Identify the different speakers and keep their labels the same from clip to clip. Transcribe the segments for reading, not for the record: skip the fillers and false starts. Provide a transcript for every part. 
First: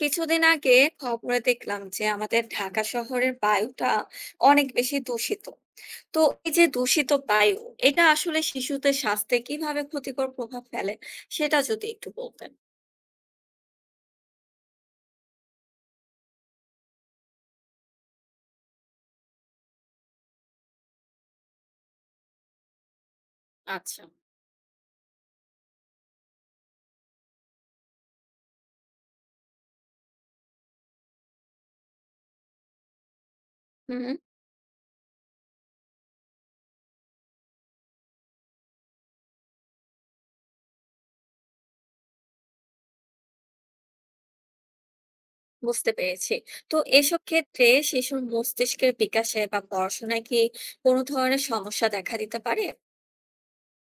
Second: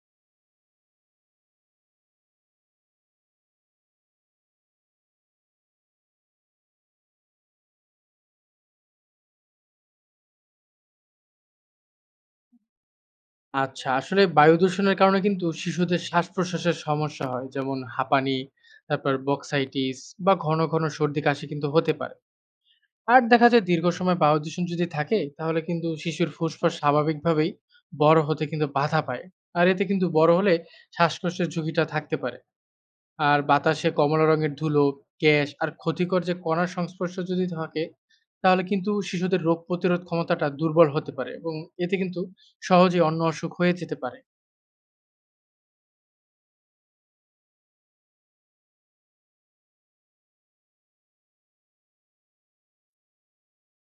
Speaker 1: কিছুদিন আগে খবরে দেখলাম যে আমাদের ঢাকা শহরের বায়ুটা অনেক বেশি দূষিত। তো এই যে দূষিত বায়ু, এটা আসলে শিশুদের স্বাস্থ্যে কিভাবে ক্ষতিকর প্রভাব ফেলে সেটা যদি একটু বলতেন।
Speaker 2: আচ্ছা, আসলে বায়ু দূষণের কারণে কিন্তু শিশুদের শ্বাস-প্রশ্বাসের সমস্যা হয়। যেমন হাঁপানি, তারপর বক্সাইটিস বা ঘন, ঘন সর্দি-কাশি কিন্তু হতে পারে। আর দেখা যায় দীর্ঘ
Speaker 1: আচ্ছা।
Speaker 2: সময় বায়ু দূষণ যদি থাকে, তাহলে কিন্তু শিশুর ফুসফুস স্বাভাবিকভাবেই বড় হতে কিন্তু বাধা পায়। আর এতে কিন্তু বড় হলে শ্বাসকষ্টের ঝুঁকিটা থাকতে পারে। আর বাতাসে
Speaker 1: হুম।
Speaker 2: কমলা রঙের ধুলো, গ্যাস আর ক্ষতিকর যে কণার সংস্পর্শ যদি থাকে, তাহলে কিন্তু শিশুদের রোগ প্রতিরোধ ক্ষমতাটা দুর্বল হতে পারে এবং এতে কিন্তু সহজেই অন্য অসুখ হয়ে যেতে পারে।
Speaker 1: বুঝতে পেরেছি। তো এসব ক্ষেত্রে শিশুর মস্তিষ্কের বিকাশে বা পড়াশোনায় কি কোনো ধরনের সমস্যা দেখা দিতে পারে?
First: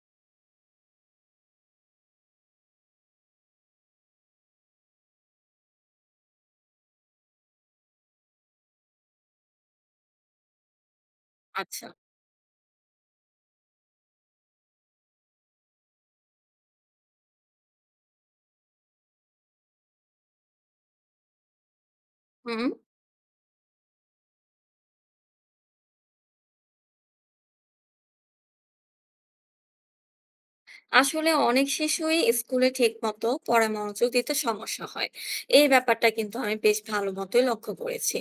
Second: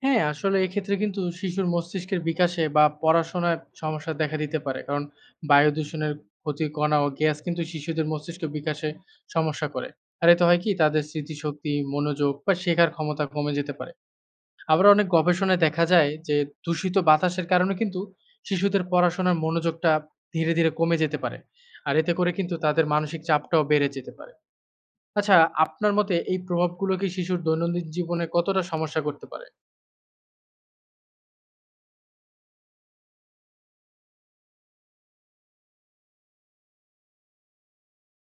Speaker 2: হ্যাঁ, আসলে এক্ষেত্রে কিন্তু শিশুর মস্তিষ্কের বিকাশে বা পড়াশোনায় সমস্যা দেখা দিতে পারে। কারণ বায়ু দূষণের ক্ষতি কণা ও গ্যাস কিন্তু শিশুদের মস্তিষ্ক বিকাশে সমস্যা করে। আর এতে হয় কি তাদের স্মৃতিশক্তি,
Speaker 1: আচ্ছা।
Speaker 2: মনোযোগ বা শেখার ক্ষমতা কমে যেতে পারে। আবার অনেক গবেষণায় দেখা যায় যে দূষিত বাতাসের কারণে কিন্তু শিশুদের পড়াশোনার মনোযোগটা ধীরে, ধীরে কমে যেতে পারে। আর এতে করে কিন্তু
Speaker 1: হুম।
Speaker 2: তাদের মানসিক চাপটাও বেড়ে যেতে পারে। আচ্ছা, আপনার মতে এই প্রভাবগুলো কি শিশুর দৈনন্দিন জীবনে কতটা সমস্যা করতে পারে?
Speaker 1: আসলে অনেক শিশুই স্কুলে ঠিকমতো পড়ায় মনোযোগ দিতে সমস্যা হয়। এই ব্যাপারটা কিন্তু আমি বেশ ভালো মতোই লক্ষ্য করেছি।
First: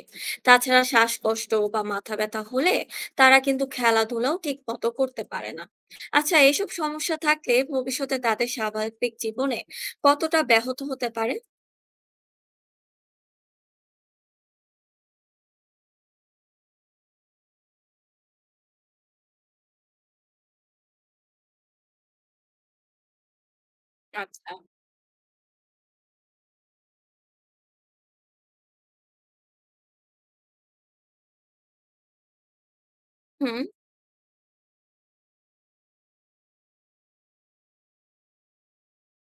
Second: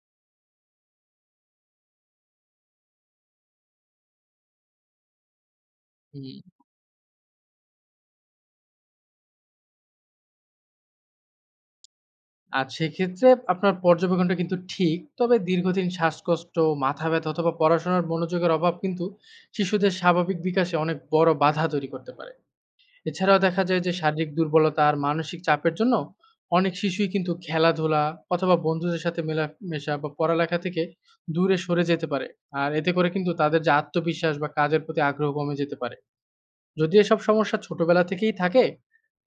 Speaker 1: তাছাড়া শ্বাসকষ্ট বা মাথা ব্যথা হলে তারা কিন্তু খেলাধুলাও ঠিক মতো করতে পারে না।
Speaker 2: হুম।
Speaker 1: আচ্ছা, এইসব সমস্যা থাকলে ভবিষ্যতে তাদের স্বাভাবিক জীবনে কতটা ব্যাহত হতে পারে?
Speaker 2: আর সেক্ষেত্রে আপনার পর্যবেক্ষণটা কিন্তু ঠিক। তবে দীর্ঘদিন শ্বাসকষ্ট, মাথা ব্যথা অথবা পড়াশোনার মনোযোগের অভাব কিন্তু শিশুদের স্বাভাবিক বিকাশে অনেক বড় বাধা তৈরি করতে পারে। এছাড়াও দেখা যায় যে শারীরিক
Speaker 1: আচ্ছা।
Speaker 2: দুর্বলতা আর মানসিক চাপের জন্য অনেক শিশুই কিন্তু খেলাধুলা অথবা বন্ধুদের সাথে মেলামেশা বা পড়ালেখা থেকে দূরে সরে যেতে পারে। আর এতে করে কিন্তু
Speaker 1: হুম।
Speaker 2: তাদের যে আত্মবিশ্বাস বা কাজের প্রতি আগ্রহ কমে যেতে পারে। যদি এসব সমস্যা ছোটবেলা থেকেই থাকে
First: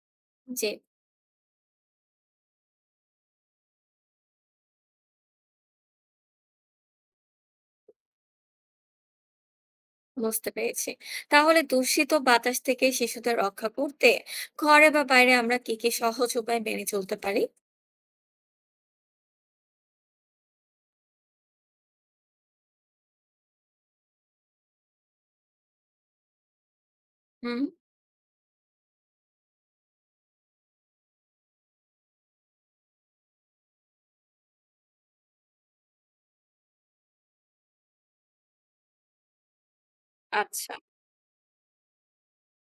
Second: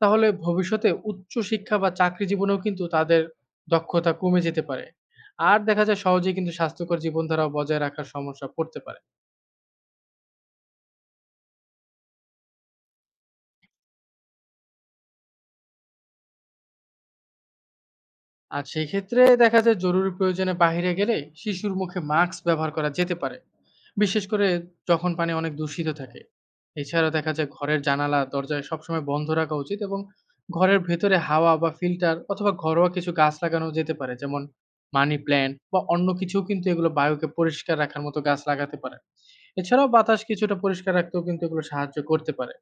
Speaker 2: তাহলে
Speaker 1: জি।
Speaker 2: ভবিষ্যতে উচ্চ শিক্ষা বা চাকরি জীবনেও কিন্তু তাদের দক্ষতা কমে যেতে পারে। আর দেখা যায় সহজেই কিন্তু স্বাস্থ্যকর জীবনধারা বজায় রাখার সমস্যা পড়তে পারে।
Speaker 1: বুঝতে পেরেছি। তাহলে দূষিত বাতাস থেকে শিশুদের রক্ষা করতে ঘরে বা বাইরে আমরা কি কি সহজ উপায় মেনে চলতে পারি?
Speaker 2: আর সেক্ষেত্রে দেখা যায় জরুরি প্রয়োজনে বাহিরে গেলে শিশুর মুখে মাস্ক ব্যবহার করা যেতে পারে। বিশেষ করে যখন পানি অনেক দূষিত থাকে। এছাড়া দেখা যায়
Speaker 1: হুম।
Speaker 2: ঘরের জানালা দরজায় সবসময় বন্ধ রাখা উচিত এবং ঘরের ভেতরে হাওয়া বা ফিল্টার অথবা ঘরোয়া কিছু গাছ লাগানো যেতে পারে, যেমন মানি প্ল্যান্ট বা অন্য কিছু কিন্তু এগুলো বায়ুকে পরিষ্কার রাখার মতো গাছ লাগাতে পারে। এছাড়াও বাতাস কিছুটা
Speaker 1: আচ্ছা।
Speaker 2: পরিষ্কার রাখতেও কিন্তু এগুলো সাহায্য করতে পারে।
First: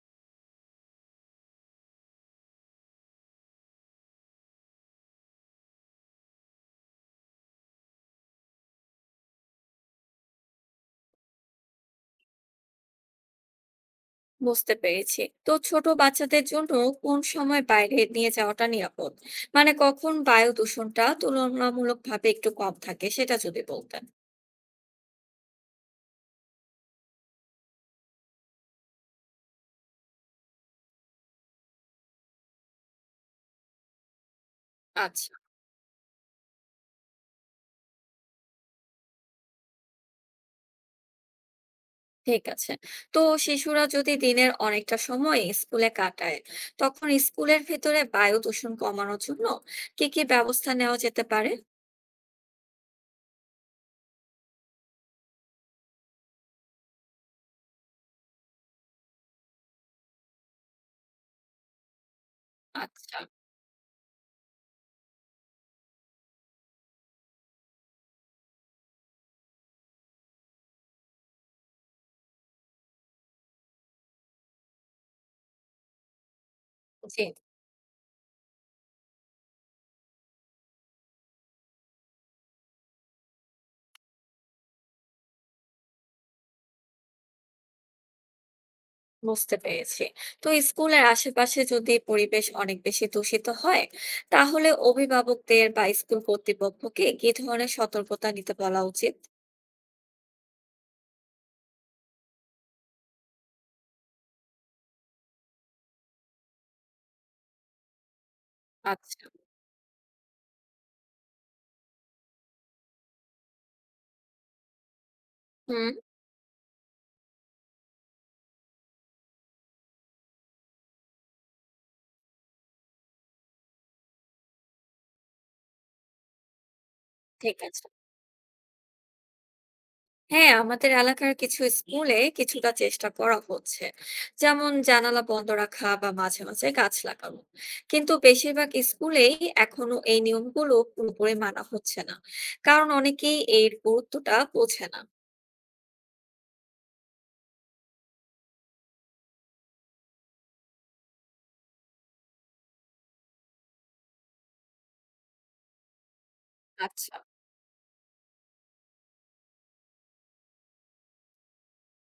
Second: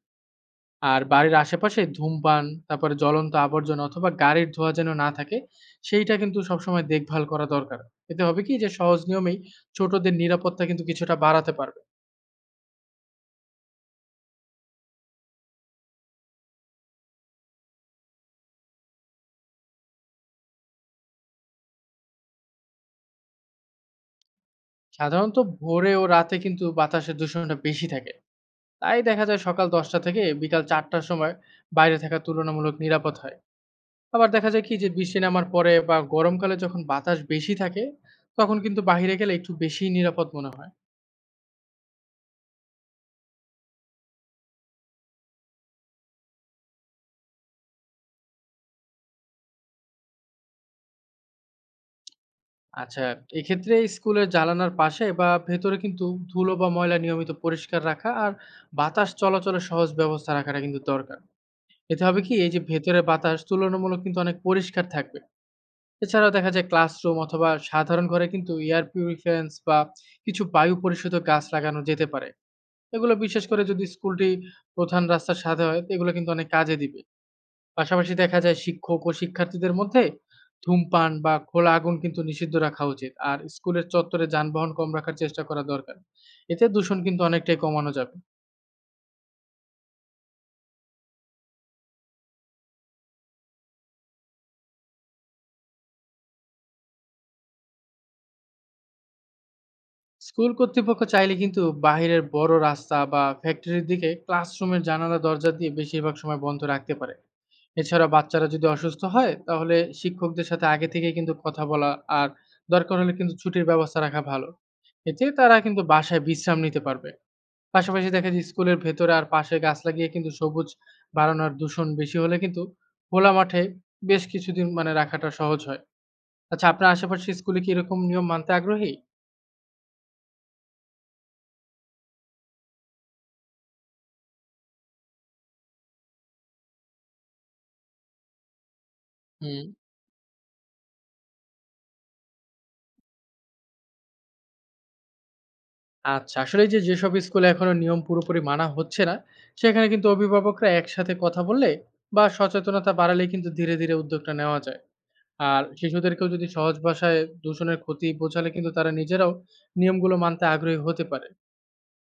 Speaker 2: আর বাড়ির আশেপাশে ধূমপান, তারপরে জ্বলন্ত আবর্জনা অথবা গাড়ির ধোঁয়া যেন না থাকে, সেইটা কিন্তু সবসময় দেখভাল করা দরকার। এতে হবে কি যে সহজ নিয়মেই ছোটদের নিরাপত্তা কিন্তু কিছুটা বাড়াতে পারবে।
Speaker 1: বুঝতে পেরেছি। তো ছোট বাচ্চাদের জন্য কোন সময় বাইরে নিয়ে যাওয়াটা নিরাপদ, মানে কখন বায়ু দূষণটা তুলনামূলকভাবে একটু কম থাকে সেটা যদি বলতেন।
Speaker 2: সাধারণত ভোরে ও রাতে কিন্তু বাতাসের দূষণটা বেশি থাকে। তাই দেখা যায় সকাল ১০টা থেকে বিকাল ৪টার সময় বাইরে থাকা তুলনামূলক নিরাপদ হয়। আবার দেখা যায় কি যে বৃষ্টি
Speaker 1: আচ্ছা।
Speaker 2: নামার পরে বা গরমকালে যখন বাতাস বেশি থাকে, তখন কিন্তু বাহিরে গেলে একটু বেশিই নিরাপদ মনে হয়।
Speaker 1: ঠিক আছে। তো শিশুরা যদি দিনের অনেকটা সময় স্কুলে কাটায়, তখন স্কুলের ভেতরে বায়ু দূষণ কমানোর জন্য কি কি ব্যবস্থা নেওয়া যেতে পারে?
Speaker 2: আচ্ছা, এক্ষেত্রে স্কুলের জানালার পাশে বা ভেতরে কিন্তু ধুলো বা ময়লা নিয়মিত পরিষ্কার রাখা আর বাতাস চলাচলের সহজ ব্যবস্থা রাখাটা কিন্তু দরকার। এতে হবে কি এই যে ভেতরে
Speaker 1: আচ্ছা।
Speaker 2: বাতাস তুলনামূলক কিন্তু অনেক পরিষ্কার থাকবে। এছাড়াও দেখা যায় ক্লাসরুম অথবা সাধারণ ঘরে কিন্তু এয়ার পিউরিফায়ার্স বা কিছু বায়ু পরিশোধক গাছ লাগানো যেতে পারে। এগুলো বিশেষ করে যদি স্কুলটি প্রধান রাস্তার সাথে হয়, তো এগুলো কিন্তু অনেক কাজে দিবে।
Speaker 1: জি।
Speaker 2: পাশাপাশি দেখা যায় শিক্ষক ও শিক্ষার্থীদের মধ্যে ধূমপান বা খোলা আগুন কিন্তু নিষিদ্ধ রাখা উচিত, আর স্কুলের চত্বরে যানবাহন কম রাখার চেষ্টা করা দরকার। এতে দূষণ কিন্তু অনেকটাই কমানো যাবে।
Speaker 1: বুঝতে পেরেছি। তো স্কুলের আশেপাশে যদি পরিবেশ অনেক বেশি দূষিত হয়, তাহলে অভিভাবকদের বা স্কুল কর্তৃপক্ষকে কি ধরনের সতর্কতা নিতে বলা উচিত?
Speaker 2: স্কুল কর্তৃপক্ষ চাইলে কিন্তু বাইরের বড় রাস্তা বা ফ্যাক্টরির দিকে ক্লাসরুমের জানালা দরজা দিয়ে বেশিরভাগ সময় বন্ধ রাখতে পারে। এছাড়া বাচ্চারা যদি অসুস্থ
Speaker 1: আচ্ছা।
Speaker 2: হয়, তাহলে শিক্ষকদের সাথে আগে থেকে কিন্তু কথা বলা আর দরকার হলে কিন্তু ছুটির ব্যবস্থা রাখা ভালো। এতে তারা কিন্তু
Speaker 1: হুম।
Speaker 2: বাসায় বিশ্রাম নিতে পারবে। পাশাপাশি দেখা যায় স্কুলের ভেতরে আর পাশে গাছ লাগিয়ে কিন্তু সবুজ বাড়ানোর দূষণ বেশি হলে কিন্তু খোলা মাঠে বেশ কিছুদিন মানে রাখাটা সহজ হয়। আচ্ছা, আপনার আশেপাশে
Speaker 1: ঠিক
Speaker 2: স্কুলে কি
Speaker 1: আছে।
Speaker 2: এরকম নিয়ম মানতে আগ্রহী?
Speaker 1: হ্যাঁ, আমাদের এলাকার কিছু স্কুলে কিছুটা চেষ্টা করা হচ্ছে, যেমন জানালা বন্ধ রাখা বা মাঝে মাঝে গাছ লাগানো। কিন্তু বেশিরভাগ স্কুলেই
Speaker 2: হুম।
Speaker 1: এখনো এই নিয়মগুলো পুরোপুরি মানা হচ্ছে না, কারণ অনেকেই এর গুরুত্বটা বোঝে না।
Speaker 2: আচ্ছা, আসলে এই যে যেসব স্কুলে এখনো নিয়ম পুরোপুরি মানা হচ্ছে না, সেখানে কিন্তু অভিভাবকরা একসাথে কথা বললে বা সচেতনতা বাড়ালে কিন্তু ধীরে, ধীরে উদ্যোগটা নেওয়া যায়। আর শিশুদেরকেও যদি সহজ
Speaker 1: আচ্ছা।
Speaker 2: ভাষায় দূষণের ক্ষতি বোঝালে কিন্তু তারা নিজেরাও নিয়মগুলো মানতে আগ্রহী হতে পারে।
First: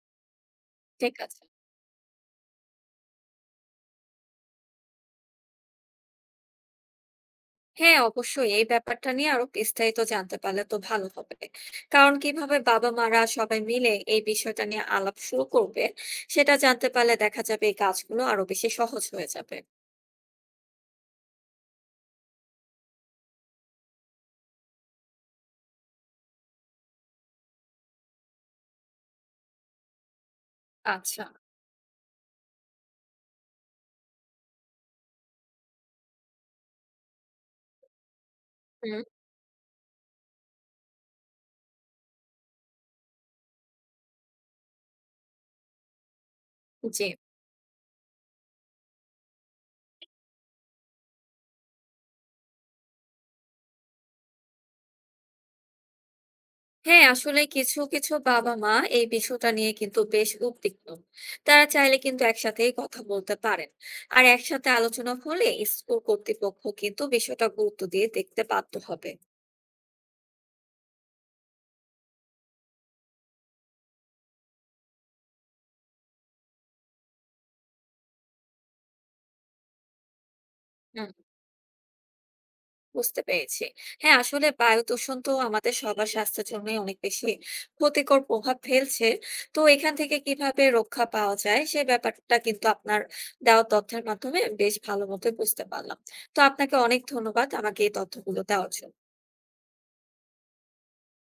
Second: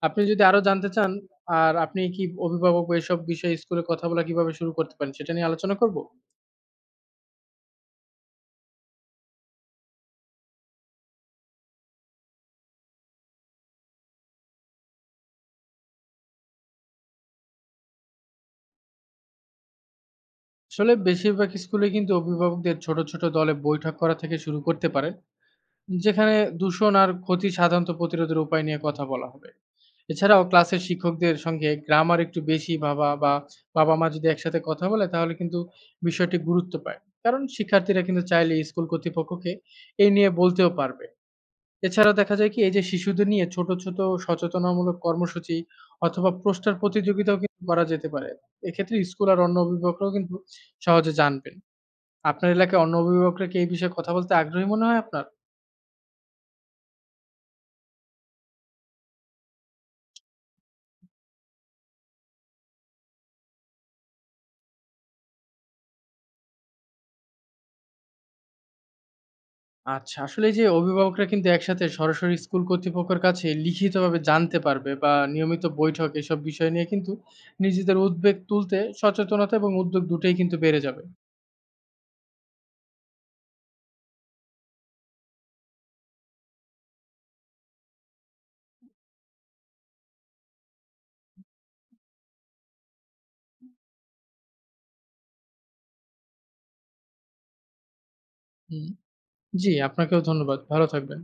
Speaker 2: আপনি যদি আরো জানতে চান,
Speaker 1: ঠিক আছে।
Speaker 2: আর আপনি কি অভিভাবক বা এসব বিষয়ে স্কুলে কথা বলা কিভাবে শুরু করতে পারেন, সেটা নিয়ে আলোচনা করব?
Speaker 1: হ্যাঁ, অবশ্যই এই ব্যাপারটা নিয়ে আরো বিস্তারিত জানতে পারলে তো ভালো হবে। কারণ কিভাবে বাবা মারা সবাই মিলে এই বিষয়টা নিয়ে আলাপ শুরু করবে সেটা জানতে পারলে দেখা যাবে এই কাজগুলো আরো বেশি সহজ হয়ে যাবে।
Speaker 2: আসলে বেশিরভাগ স্কুলে কিন্তু অভিভাবকদের ছোট, ছোট দলে বৈঠক করা থেকে শুরু করতে পারেন, যেখানে দূষণ আর ক্ষতি সাধারণত প্রতিরোধের উপায় নিয়ে কথা বলা হবে। এছাড়াও ক্লাসের
Speaker 1: আচ্ছা।
Speaker 2: শিক্ষকদের সঙ্গে গ্রামার একটু বেশি ভাবা বা বাবা-মা যদি একসাথে কথা বলে, তাহলে কিন্তু বিষয়টি গুরুত্ব পায়। কারণ শিক্ষার্থীরা কিন্তু চাইলে স্কুল
Speaker 1: হুম।
Speaker 2: কর্তৃপক্ষকে এই নিয়ে বলতেও পারবে। এছাড়াও দেখা যায় কি এই যে শিশুদের নিয়ে ছোট, ছোট সচেতনামূলক কর্মসূচি অথবা পোস্টার
Speaker 1: জি।
Speaker 2: প্রতিযোগিতাও কিন্তু করা যেতে পারে। এক্ষেত্রে স্কুল আর অন্য অভিভাবকরাও কিন্তু সহজে জানবেন। আপনার এলাকায় অন্য অভিভাবকরা কি এই বিষয়ে কথা বলতে আগ্রহী মনে হয় আপনার?
Speaker 1: হ্যাঁ, আসলে কিছু কিছু বাবা মা এই বিষয়টা নিয়ে কিন্তু বেশ উদ্বিগ্ন। তারা চাইলে কিন্তু একসাথেই কথা বলতে পারেন। আর একসাথে আলোচনা হলে স্কুল কর্তৃপক্ষ কিন্তু বিষয়টা গুরুত্ব দিয়ে দেখতে বাধ্য হবে।
Speaker 2: আচ্ছা, আসলে এই যে অভিভাবকরা কিন্তু একসাথে সরাসরি স্কুল কর্তৃপক্ষের কাছে লিখিতভাবে জানতে পারবে বা নিয়মিত বৈঠক এসব বিষয় নিয়ে কিন্তু নিজেদের উদ্বেগ তুলতে সচেতনতা এবং উদ্যোগ দুটোই কিন্তু বেড়ে যাবে।
Speaker 1: বুঝতে পেরেছি। হ্যাঁ, আসলে বায়ু দূষণ তো আমাদের সবার স্বাস্থ্যের জন্যই অনেক বেশি ক্ষতিকর প্রভাব ফেলছে। তো এখান থেকে কিভাবে রক্ষা পাওয়া যায় সে ব্যাপারটা কিন্তু আপনার দেওয়া তথ্যের মাধ্যমে বেশ ভালো মতোই বুঝতে পারলাম। তো আপনাকে অনেক ধন্যবাদ আমাকে এই তথ্যগুলো দেওয়ার
Speaker 2: হুম,
Speaker 1: জন্য।
Speaker 2: জি আপনাকেও ধন্যবাদ। ভালো থাকবেন।